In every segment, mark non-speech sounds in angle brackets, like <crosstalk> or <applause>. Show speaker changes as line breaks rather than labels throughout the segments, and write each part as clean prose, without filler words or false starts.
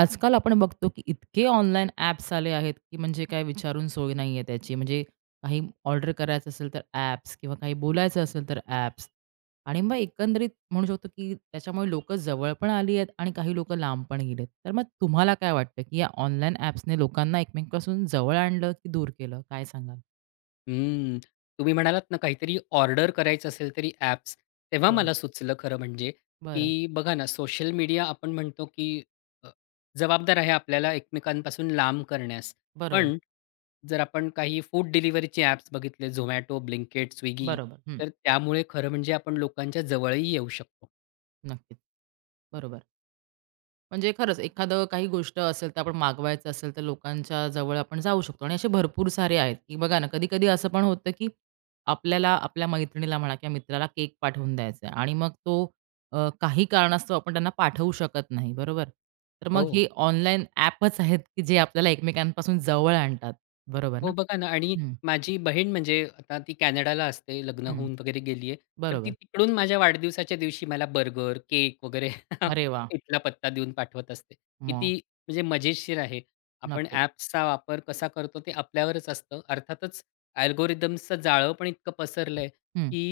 आजकाल आपण बघतो की इतके ऑनलाईन ॲप्स आले आहेत की म्हणजे काय विचारून सोय नाही आहे त्याची. म्हणजे काही ऑर्डर करायचं असेल तर ॲप्स किंवा काही बोलायचं असेल तर ॲप्स. आणि मग एकंदरीत म्हणू शकतो की त्याच्यामुळे लोकं जवळ पण आली आहेत आणि काही लोकं लांब पण गेलेत. तर मग तुम्हाला काय वाटतं की या ऑनलाईन ॲप्सने लोकांना एकमेकांपासून जवळ आणलं की दूर केलं? काय सांगाल?
हम्म. तुम्ही म्हणालात ना, काहीतरी ऑर्डर करायचं असेल तरी ॲप्स. तेव्हा
हो.
मला सुचलं खरं म्हणजे,
बरं.
की बघा ना, सोशल मीडिया आपण म्हणतो, की अ, जबाबदार आहे आपल्याला एकमेकांपासून लांब करण्यास.
बरोबर.
पण जर आपण काही फूड डिलिव्हरीचे ॲप्स बघितले Zomato, Blinkit, Swiggy
बरोबर. हं.
तर त्यामुळे खरं म्हणजे आपण लोकांच्या जवळही येऊ शकतो.
नक्कीच. बरोबर. म्हणजे खरंच एखादं काही गोष्ट असेल तर आपण मागवायचं असेल तर लोकांच्या जवळ आपण जाऊ शकतो आणि असे भरपूर सारे आहेत की बघा ना कधी कधी असं पण होतं की आपल्याला आपल्या मैत्रिणीला म्हणा किंवा मित्राला केक पाठवून द्यायचा आहे आणि मग तो काही कारणास्तव आपण त्यांना पाठवू शकत नाही बरोबर तर मग
हो.
हे ऑनलाईन ॲपच आहेत की जे आपल्याला एकमेकांपासून जवळ आणतात बरोबर ना
हो, बघा ना आणि
हम्म,
माझी बहीण म्हणजे आता ती कॅनडाला असते, लग्न
हम्म,
होऊन वगैरे गेली आहे. तर ती
बरोबर
तिकडून माझ्या वाढदिवसाच्या दिवशी मला बर्गर, केक वगैरे <laughs>
अरे वा
इथला पत्ता देऊन पाठवत असते.
मग
किती म्हणजे मजेशीर आहे. आपण
नक्कीच
ॲप्सचा वापर कसा करतो ते आपल्यावरच असतं. अर्थातच अल्गोरिथम्सचं जाळं पण इतकं पसरलं
हम्म,
की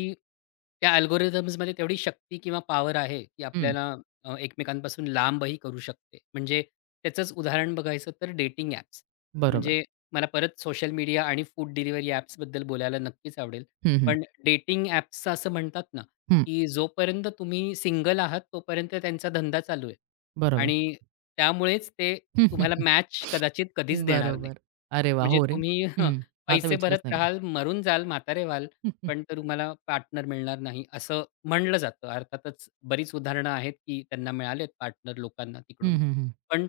त्या अल्गोरिथम्समध्ये तेवढी शक्ती किंवा पॉवर आहे, की
हम्म,
आपल्याला एकमेकांपासून लांबही करू शकते. म्हणजे त्याचंच उदाहरण बघायचं तर डेटिंग ॲप्स.
बरोबर
म्हणजे मला परत सोशल मीडिया आणि फूड डिलिव्हरी ॲप्सबद्दल बोलायला नक्कीच आवडेल.
हम्म, हम्म,
पण डेटिंग ॲप्सचं असं म्हणतात ना,
हम्म,
की जोपर्यंत तुम्ही सिंगल आहात, तोपर्यंत त्यांचा धंदा चालू आहे.
बरोबर
आणि त्यामुळेच ते तुम्हाला
<laughs>
मॅच कदाचित कधीच देणार नाहीत.
बरोबर. अरे वाह!
म्हणजे
हो रे.
तुम्ही <laughs>
हं. हा तर
पैसे
विचारच
भरत
नाही केला.
राहाल, मरून जाल, म्हातारे व्हाल, पण तर तुम्हाला पार्टनर मिळणार नाही, असं म्हणलं जातं. अर्थातच बरीच उदाहरणं आहेत, की त्यांना मिळालेत पार्टनर लोकांना
हं,
तिकडून.
हं, हं.
पण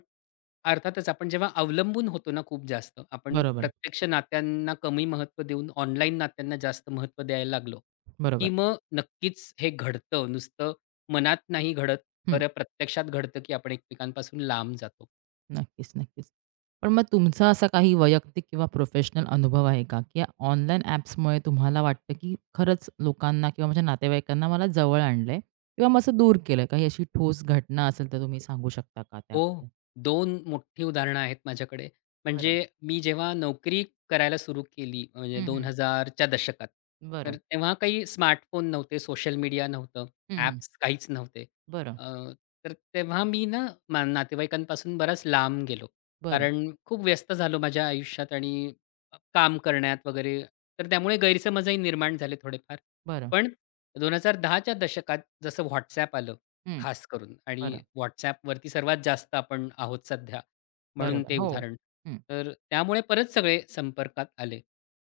अर्थातच आपण जेव्हा अवलंबून होतो ना खूप जास्त, आपण
बरोबर,
प्रत्यक्ष नात्यांना कमी महत्त्व देऊन ऑनलाईन नात्यांना जास्त महत्त्व द्यायला लागलो, की
बरोबर.
मग नक्कीच हे घडतं. नुसतं मनात नाही घडत,
हं.
खरं प्रत्यक्षात घडतं, की आपण एकमेकांपासून लांब जातो.
नक्कीच, नक्कीच. पण मग तुमचा असा काही वैयक्तिक किंवा प्रोफेशनल अनुभव आहे का, की या ऑनलाईन ॲप्समुळे तुम्हाला वाटतं, की खरंच लोकांना किंवा माझ्या नातेवाईकांना मला जवळ आणलंय किंवा मग असं दूर केलंय? काही अशी ठोस घटना असेल तर तुम्ही सांगू शकता का
हो,
त्याबद्दल?
दोन मोठी उदाहरणं आहेत माझ्याकडे. म्हणजे
बरं.
मी जेव्हा नोकरी करायला सुरू केली म्हणजे
हं, हं.
2000 च्या दशकात, तर
बरं.
तेव्हा काही स्मार्टफोन नव्हते, सोशल मीडिया नव्हतं,
हं, हं.
ॲप्स काहीच नव्हते.
बरं,
अ, तर तेव्हा मी ना मा नातेवाईकांपासून बराच लांब गेलो.
बरं,
कारण खूप व्यस्त झालो माझ्या आयुष्यात आणि काम करण्यात वगैरे. तर त्यामुळे गैरसमजही निर्माण झाले थोडेफार.
बरं.
पण 2010 च्या दशकात जसं WhatsApp आलं
हं.
खास करून आणि
बरं.
WhatsAppवरती सर्वात जास्त आपण आहोत सध्या, म्हणून
बरोबर.
ते
हो.
उदाहरण.
हं.
तर त्यामुळे परत सगळे संपर्कात आले.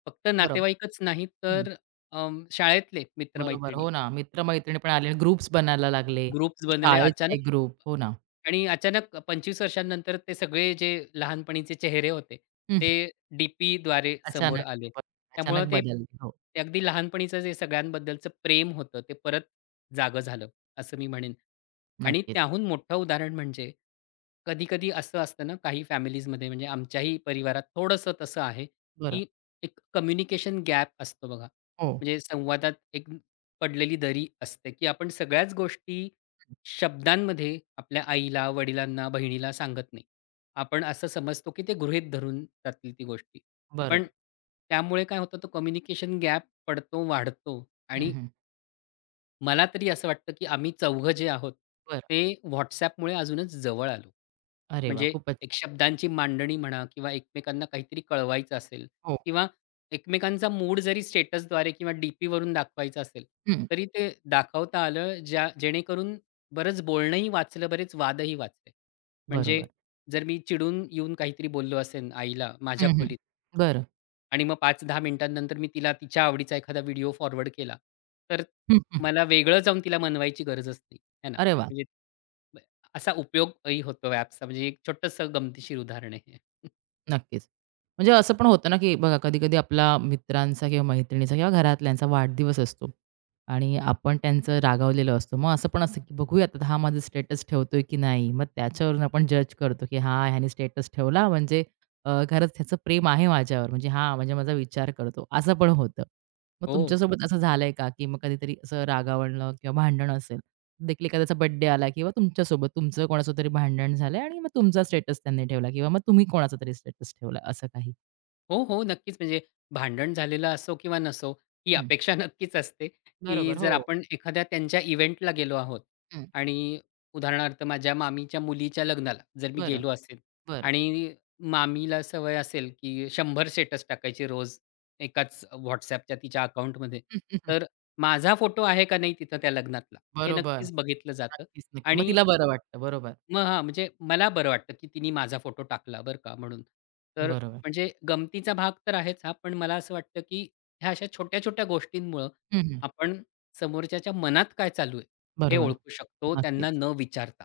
फक्त
बरोबर.
नातेवाईकच नाही तर शाळेतले मित्र
बरोबर. हो ना. मित्र-मैत्रिणी पण आले, ग्रुप्स बनायला लागले,
ग्रुप्स
की
बनले
शाळेचा एक
अचानक
ग्रुप. हो ना.
आणि अचानक 25 वर्षांनंतर ते सगळे जे लहानपणीचे चेहरे होते,
हं.
ते डी-पीद्वारे समोर
अचानक
आले.
ब
त्यामुळं
अचानक
ते
बदल. हो,
ते अगदी लहानपणीचं जे सगळ्यांबद्दलचं प्रेम होतं, ते परत जागं झालं, असं मी म्हणेन. आणि
नक्कीच.
त्याहून मोठं उदाहरण म्हणजे कधी-कधी असं असतं ना, काही फॅमिलीजमध्ये म्हणजे आमच्याही परिवारात थोडंसं तसं आहे,
बरं.
की एक कम्युनिकेशन गॅप असतो बघा.
हो,
म्हणजे संवादात एक पडलेली दरी असते, की आपण सगळ्याच गोष्टी शब्दांमध्ये आपल्या आईला, वडिलांना, बहिणीला सांगत नाही. आपण असं समजतो, की ते गृहीत धरून जातील ती गोष्टी. पण
बरोबर.
त्यामुळे काय होतं, तो कम्युनिकेशन गॅप पडतो, वाढतो
हं,
आणि
हं.
मला तरी असं वाटतं, की आम्ही चौघं जे आहोत,
बरं.
ते WhatsAppमुळे अजूनच जवळ आलो.
अरे वाह!
म्हणजे
खूपच
एक
छान.
शब्दांची मांडणी म्हणा किंवा एकमेकांना काहीतरी कळवायचं असेल
हो.
किंवा एकमेकांचा मूड जरी स्टेटसद्वारे किंवा डीपीवरून दाखवायचा असेल,
हं.
तरी ते दाखवता आलं ज्या जेणेकरून बरंच बोलणंही वाचलं, बरेच वादही वाचले. म्हणजे
बरोबर.
जर मी चिडून येऊन काहीतरी बोललो असेन आईला माझ्या
हं, हं.
खोलीत,
बरं.
आणि मग 5-10 मिनिटांनंतर मी तिला तिच्या आवडीचा एखादा व्हिडिओ फॉरवर्ड केला. तर
हं, हं.
मला वेगळं जाऊन तिला मनवायची गरजच नाही, है ना?
अरे वाह!
म्हणजे ब- असा उपयोगही होतो ॲप्सचा म्हणजे एक छोटंसं गमतीशीर उदाहरण आहे हे. <laughs>
नक्कीच. म्हणजे असं पण होतं ना, की बघा कधी-कधी आपला मित्रांचा किंवा मैत्रिणीचा किंवा घरातल्यांचा वाढदिवस असतो आणि आपण त्यांचं रागावलेलं असतो. मग असं पण असतं, की बघूया आता हा माझा स्टेटस ठेवतोय की नाही. मग त्याच्यावरून आपण जज करतो, की हां, ह्याने स्टेटस ठेवला म्हणजे खरंच ह्याचं प्रेम आहे माझ्यावर. म्हणजे हां, म्हणजे माझा विचार करतो. असं पण होतं. मग
हो.
तुमच्यासोबत असं झालंय का, की मग कधीतरी असं रागावणं किंवा भांडण असेल, देखील एखाद्याचा बर्थडे आला किंवा तुमच्यासोबत तुमचं कोणाचं तरी भांडण झालंय आणि मग तुमचा स्टेटस त्यांनी ठेवला किंवा मग तुम्ही कोणाचा तरी स्टेटस ठेवला असं काही?
हो. नक्कीच म्हणजे भांडण झालेलं असो किंवा नसो, ही
हं,
अपेक्षा <laughs> नक्कीच असते, की
बरोबर.
जर
हो.
आपण एखाद्या त्यांच्या इव्हेंटला गेलो आहोत
हं,
आणि उदाहरणार्थ माझ्या मामीच्या मुलीच्या लग्नाला जर मी
बरं,
गेलो असेल
बरं.
आणि मामीला सवय असेल, की 100 स्टेटस टाकायचे रोज एकाच WhatsAppच्या तिच्या अकाउंटमध्ये. तर
<laughs>
माझा फोटो आहे का नाही तिथं त्या लग्नातला, हे
बरोबर.
नक्कीच बघितलं जातं
नक्कीच, नक्की. मग
आणि
तिला बरं वाटतं. बरोबर,
मग हां, म्हणजे मला बरं वाटतं, की तिने माझा फोटो टाकला बरं का म्हणून. तर
बरोबर.
म्हणजे गमतीचा भाग तर आहेच हा, पण मला असं वाटतं, की ह्या अशा छोट्या-छोट्या गोष्टींमुळं
हं, हं.
आपण समोरच्याच्या मनात काय चालू आहे, हे
बरोबर.
ओळखू शकतो
नक्कीच,
त्यांना न विचारता.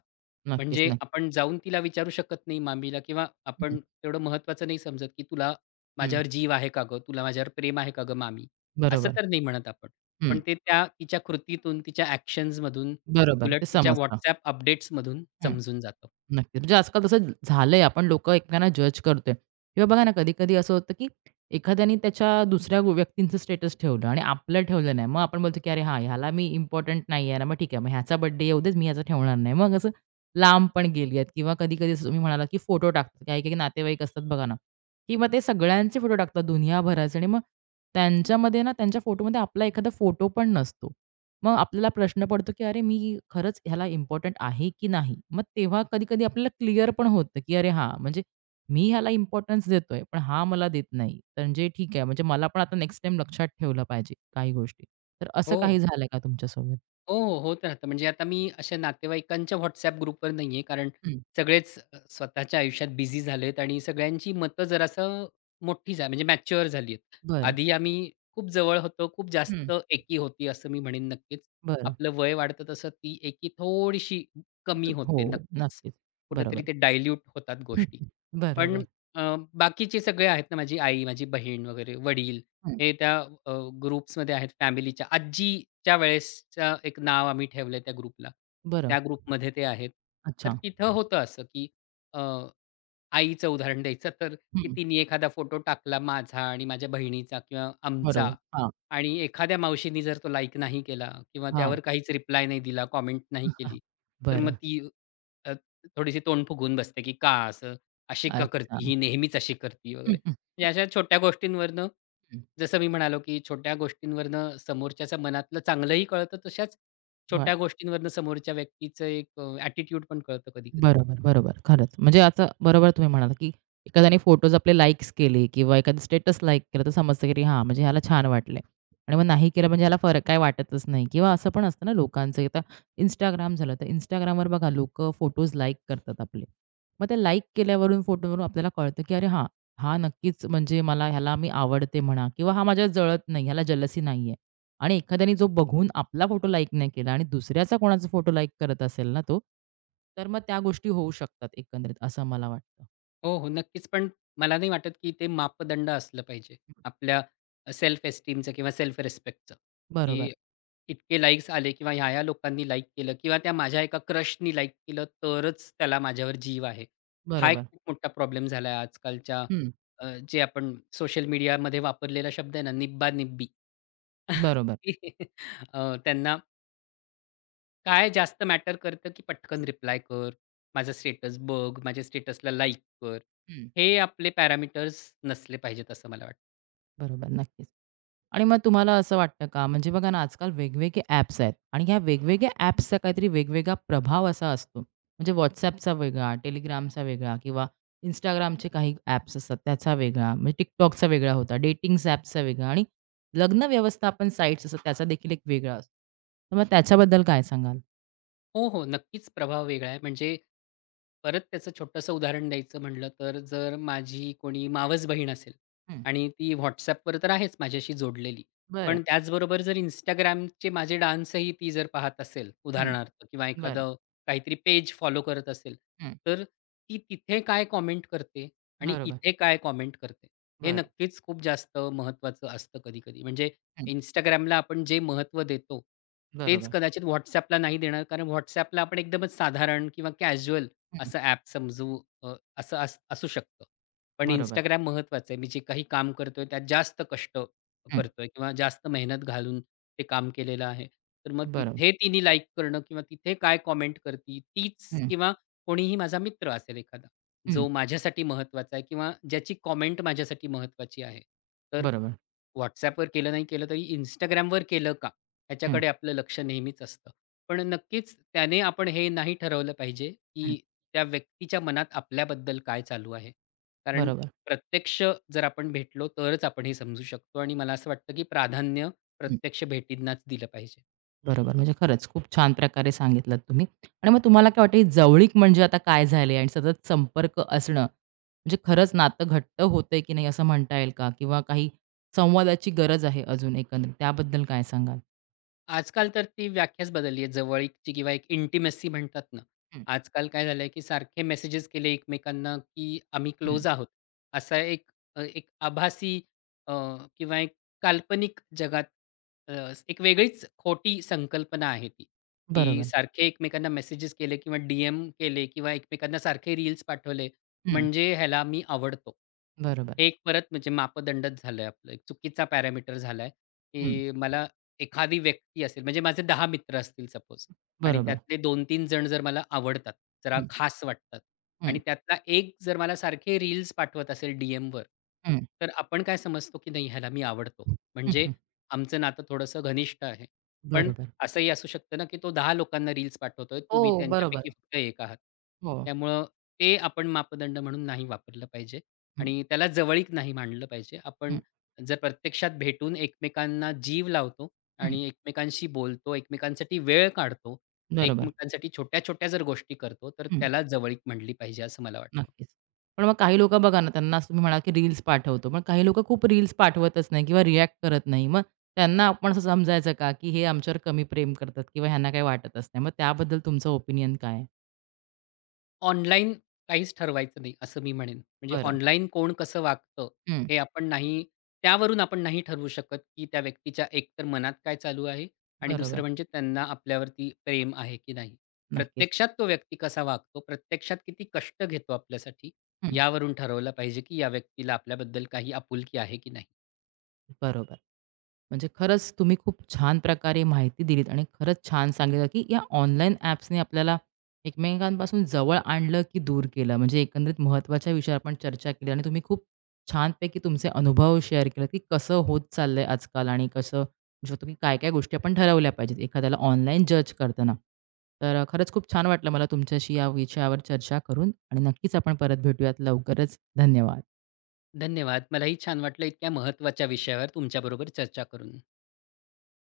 नक्कीच,
म्हणजे
नक्की.
आपण जाऊन तिला विचारू शकत नाही मामीला किंवा
हं,
आपण तेवढं महत्त्वाचं नाही समजत, की "तुला
हं.
माझ्यावर जीव आहे का गं? तुला माझ्यावर प्रेम आहे का गं मामी?" असं
बरोबर.
तर नाही म्हणत आपण.
हं,
पण ते त्या तिच्या कृतीतून, तिच्या ॲक्शन्समधून
बरोबर.
उलट
ते
तिच्या
समजतं.
WhatsApp अपडेट्समधून समजून जातं.
नक्की. म्हणजे आजकाल तसं झालंय. आपण लोकं एकमेकांना जज करतोय किंवा बघा ना, कधी-कधी असं होतं, की एखाद्याने त्याच्या दुसऱ्या व्यक्तींचं स्टेटस ठेवलं आणि आपलं ठेवलं नाही. मग आपण बोलतो, की "अरे हां, ह्याला मी इम्पोर्टंट नाही आहे ना, मग ठीक आहे. मग ह्याचा बर्थडे येऊ देच, मी ह्याचा ठेवणार नाही." मग असं लांब पण गेली आहेत किंवा कधी-कधी असं तुम्ही म्हणालात, की फोटो टाकतात. काही-काही नातेवाईक असतात बघा ना, की मग ते सगळ्यांचे फोटो टाकतात दुनियाभराचे आणि मग त्यांच्यामध्ये ना, त्यांच्या फोटोमध्ये आपला एखादा फोटो पण नसतो. मग आपल्याला प्रश्न पडतो, की अरे मी खरंच ह्याला इम्पोर्टंट आहे की नाही? मग तेव्हा कधी-कधी आपल्याला क्लिअर पण होतं, की अरे हां, म्हणजे मी ह्याला इम्पोर्टन्स देतोय, पण हा मला देत नाही. तर म्हणजे ठीक आहे, म्हणजे मला पण आता नेक्स्ट टाईम लक्षात ठेवलं पाहिजे काही गोष्टी. तर असं
हो,
काही झालंय का तुमच्यासोबत?
हो. होत राहतं. म्हणजे आता मी अशा नातेवाईकांच्या WhatsApp ग्रुपवर नाही आहे, कारण
हं,
सगळेच स्वतःच्या आयुष्यात बिझी झालेत आणि सगळ्यांची मतं जरासं मोठी झाली म्हणजे मॅच्युअर झाली आहेत.
बरं.
आधी आम्ही खूप जवळ होतो, खूप
हं,
जास्त एकी होती असं मी म्हणेन नक्कीच.
बरं.
आपलं वय वाढतं तसं ती एकी थोडीशी
तू
कमी
हो,
होते नक्कीच.
नक्कीच.
कुठेतरी
बरोबर.
ते डायल्यूट होतात
हं,
गोष्टी.
हं.
पण
बरोबर.
अ, बाकीचे सगळे आहेत ना माझी आई, माझी बहीण वगैरे, वडील
हं,
हे त्या अ, ग्रुप्समध्ये आहेत फॅमिलीच्या. आजीच्या वेळेसचं एक नाव आम्ही ठेवलंय त्या ग्रुपला.
बरं.
त्या ग्रुपमध्ये ते आहेत. तर
अच्छा.
तिथं होतं असं, की अ, आईचं उदाहरण द्यायचं तर, की
हं,
तिने एखादा फोटो टाकला माझा आणि माझ्या बहिणीचा किंवा
बरोबर.
आमचा
हां,
आणि एखाद्या मावशीनी जर तो लाइक नाही केला किंवा
हां.
त्यावर काहीच रिप्लाय नाही दिला, कॉमेंट नाही
<laughs>
केली, तर मग
बरं.
ती अ, थोडीशी तोंड फुगवून बसते, की "का असं? अशी का
अच्छा.
करती? ही नेहमीच अशी करती"
हं,
वगैरे.
हं,
म्हणजे अशा छोट्या गोष्टींवरनं जसं मी म्हणालो, की छोट्या गोष्टींवरनं समोरच्याच्या मनातलं चांगलंही कळतं, तशाच
हं.
छोट्या गोष्टींवरनं समोरच्या व्यक्तीचं एक ॲटिट्यूड पण कळतं कधी-कधी.
बरोबर, बरोबर. खरंच. म्हणजे आता बरोबर तुम्ही म्हणालात, की एखाद्याने फोटोज आपले लाइक्स केले किंवा एखादं स्टेटस लाइक केलं तर समजतं, की हां, म्हणजे ह्याला छान वाटले आणि मग नाही केलं म्हणजे ह्याला फरक काही वाटतच नाही किंवा असं पण असतं ना लोकांचं. आता Instagram झालं, तर Instagramवर बघा लोकं फोटोज लाइक करतात आपले. मग ते लाइक केल्यावरून फोटोवरून आपल्याला कळतं, की अरे हां, हा नक्कीच म्हणजे मला ह्याला मी आवडते म्हणा किंवा हा माझ्या जळत नाही, ह्याला जलसी नाहीये. आणि एखाद्याने जो बघून आपला फोटो लाईक नाही केला आणि दुसऱ्याचा कोणाचा फोटो लाईक करत असेल ना तो, तर मग त्या गोष्टी होऊ शकतात एकंदरीत असं मला वाटतं.
हो. नक्कीच. पण मला नाही वाटत, की ते मापदंड असलं पाहिजे. आपल्या सेल्फ एस्टीमचं किंवा सेल्फ रिस्पेक्टचं,
बरोबर,
की इतके लाइक्स आले किंवा ह्या-ह्या लोकांनी लाइक केलं किंवा त्या माझ्या एका क्रशनी लाइक केलं, तरच त्याला माझ्यावर जीव आहे. हा एक
बरोबर.
खूप मोठा प्रॉब्लेम झाला आहे आजकालच्या
हं,
जे आपण सोशल मीडियामध्ये वापरलेला शब्द आहे ना, निब्बा-निब्बी.
बरोबर.
<laughs> त्यांना काय जास्त मॅटर करतं, की पटकन रिप्लाय कर, माझा स्टेटस बघ, माझ्या स्टेटसला लाइक कर.
हं,
हे आपले पॅरामीटर्स नसले पाहिजेत असं मला वाटतं.
बरोबर. नक्कीच. आणि मग तुम्हाला असं वाटतं का, म्हणजे बघा ना, आजकाल वेगवेगळे ॲप्स आहेत आणि ह्या वेगवेगळ्या ॲप्सचा काहीतरी वेगवेगळा प्रभाव असा असतो. म्हणजे WhatsAppचा वेगळा, Telegramचा वेगळा किंवा Instagramचे काही ॲप्स असतात त्याचा वेगळा, म्हणजे TikTokचा वेगळा होता, डेटिंग्स ॲप्सचा वेगळा आणि लग्न व्यवस्थापन साइट्स असतात त्याचा देखील एक वेगळा असतो. तर मग त्याच्याबद्दल काय सांगाल?
हो. नक्कीच प्रभाव वेगळा आहे. म्हणजे परत त्याचं छोटंसं उदाहरण द्यायचं म्हटलं तर जर माझी कोणी मावस बहीण असेल
हं,
आणि ती WhatsAppवर तर आहेच माझ्याशी जोडलेली.
बरं.
पण त्याचबरोबर जर Instagramचे माझे डान्सही ती जर पाहत असेल
हं,
उदाहरणार्थ किंवा
बरं.
एखादं काहीतरी पेज फॉलो करत असेल,
हं,
तर ती तिथे काय कॉमेंट करते आणि
बरोबर.
इथे काय कॉमेंट करते, हे
बरं.
नक्कीच खूप जास्त महत्त्वाचं असतं कधी-कधी. म्हणजे
हं,
Instagramला आपण जे महत्त्व देतो, तेच
बरोबर.
कदाचित WhatsAppला नाही देणार. कारण WhatsAppला आपण एकदमच साधारण किंवा कॅज्युअल
हं,
असं ॲप समजू अ, असं असू शकतं. पण
बरोबर.
Instagram महत्त्वाचं आहे. मी जे काही काम करतोय, त्यात जास्त कष्ट
हं,
करतोय किंवा जास्त मेहनत घालून ते काम केलेलं आहे. तर मग
बरोबर.
तिथे तिने लाइक करणं किंवा तिथे काय कमेंट करती, तीच
हं,
किंवा कोणीही माझा मित्र असेल एखादा,
हं,
जो माझ्यासाठी महत्त्वाचा आहे किंवा ज्याची कमेंट माझ्यासाठी महत्त्वाची आहे. तर
बरोबर.
WhatsAppवर केलं नाही केलं तरी Instagramवर केलं का?
हं,
ह्याच्याकडे आपलं लक्ष नेहमीच असतं. पण नक्कीच त्याने आपण हे नाही ठरवलं पाहिजे, की
हं,
त्या व्यक्तीच्या मनात आपल्याबद्दल काय चालू आहे. कारण
बरोबर.
प्रत्यक्ष जर आपण भेटलो तरच आपण हे समजू शकतो आणि मला असं वाटतं, की प्राधान्य प्रत्यक्ष भेटींनाच दिलं पाहिजे.
बरोबर. म्हणजे खरंच खूप छान प्रकारे सांगितलत तुम्ही. आणि मग तुम्हाला काय वाटतं, ही जवळीक म्हणजे आता काय झाले आणि सतत संपर्क असणं, म्हणजे खरंच नातं घट्ट होतंय की नाही असं म्हणता येईल का? किंवा काही संवादाची गरज आहे अजून एकंदरीत त्याबद्दल काय सांगाल?
आजकाल तर ती व्याख्याच बदलली आहे जवळीकची किंवा एक इंटिमेसी म्हणतात ना.
हं,
आजकाल काय झालंय, की सारखे मेसेजेस केले एकमेकांना, की आम्ही
हं.
क्लोज आहोत. असा एक एक आभासी अ, किंवा एक काल्पनिक जगात अ, एक वेगळीच खोटी संकल्पना आहे ती, की
बरोबर.
सारखे एकमेकांना मेसेजेस केले किंवा डी-एम केले किंवा एकमेकांना सारखे रील्स पाठवले,
हं.
म्हणजे ह्याला मी आवडतो.
बरोबर.
हे एक परत म्हणजे मापदंडच झालंय आपलं. एक चुकीचा पॅरामीटर झालाय,
हं.
की मला एखादी व्यक्ती असेल, म्हणजे माझे 10 मित्र असतील सपोज आणि
बरोबर.
त्यातले 2 तीन जण जर मला आवडतात, जरा
हं,
खास वाटतात
हं,
आणि त्यातला एक जर मला सारखे रील्स पाठवत असेल डी-एमवर,
हं.
तर आपण काय समजतो की नाही ह्याला मी आवडतो.
हं,
म्हणजे
हं.
आमचं नातं थोडंसं घनिष्ठ आहे. पण
बरोबर.
असंही असू शकतं ना, की तो 10 लोकांना रील्स पाठवतोय, तुम्ही
हो, बरोबर.
त्यांच्यापैकी फक्त एक आहात.
हो.
त्यामुळं ते आपण मापदंड म्हणून नाही वापरलं पाहिजे
हं,
आणि त्याला जवळीक नाही मानलं पाहिजे.
हं,
आपण जर प्रत्यक्षात भेटून एकमेकांना जीव लावतो,
हं.
आणि एकमेकांशी बोलतो, एकमेकांसाठी वेळ काढतो,
बरोबर.
एकमेकांसाठी छोट्या-छोट्या जर गोष्टी करतो, तर
हं.
त्याला जवळीक म्हटली पाहिजे असं मला वाटतं.
नक्कीच. पण मग काही लोकं बघा ना, त्यांना असं तुम्ही म्हणाला, की रील्स पाठवतो. पण काही लोकं खूप रील्स पाठवतच नाही किंवा रिएक्ट करत नाही. मग त्यांना आपण असं समजायचं का, की हे आमच्यावर कमी प्रेम करतात किंवा ह्यांना काही वाटतच नाही. मग त्याबद्दल तुमचं ओपिनियन काय आहे?
ऑनलाईन काहीच ठरवायचं नाही असं मी म्हणेन. म्हणजे
बरं.
ऑनलाईन कोण कसं वागतं
हं.
हे आपण नाही त्यावरून आपण नाही ठरवू शकत, की त्या व्यक्तीच्या एकतर मनात काय चालू आहे आणि दुसरं
बरोबर.
म्हणजे त्यांना आपल्यावरती प्रेम आहे की नाही.
नक्कीच.
प्रत्यक्षात तो व्यक्ती कसा वागतो, प्रत्यक्षात किती कष्ट घेतो आपल्यासाठी
हं.
यावरून ठरवलं पाहिजे, की या व्यक्तीला आपल्याबद्दल काही आपुलकी आहे की नाही.
बरोबर. म्हणजे खरंच तुम्ही खूप छान प्रकारे माहिती दिलीत आणि खरंच छान सांगितलं, की या ऑनलाईन ॲप्सने आपल्याला एकमेकांपासून जवळ आणलं, की दूर केलं. म्हणजे एकंदरीत महत्त्वाच्या विषयावर आपण चर्चा केली आणि तुम्ही खूप छानपैकी तुमचे अनुभव शेअर केलेत, की कसं होत चाललंय आजकाल आणि कसं म्हणू शकतो, की काय-काय गोष्टी आपण ठरवल्या पाहिजेत एखाद्याला ऑनलाईन जज करताना. तर खरंच खूप छान वाटलं मला तुमच्याशी या विषयावर चर्चा करून आणि नक्कीच आपण परत भेटूयात लवकरच. धन्यवाद.
धन्यवाद. मलाही छान वाटलं इतक्या महत्त्वाच्या विषयावर तुमच्याबरोबर चर्चा करून.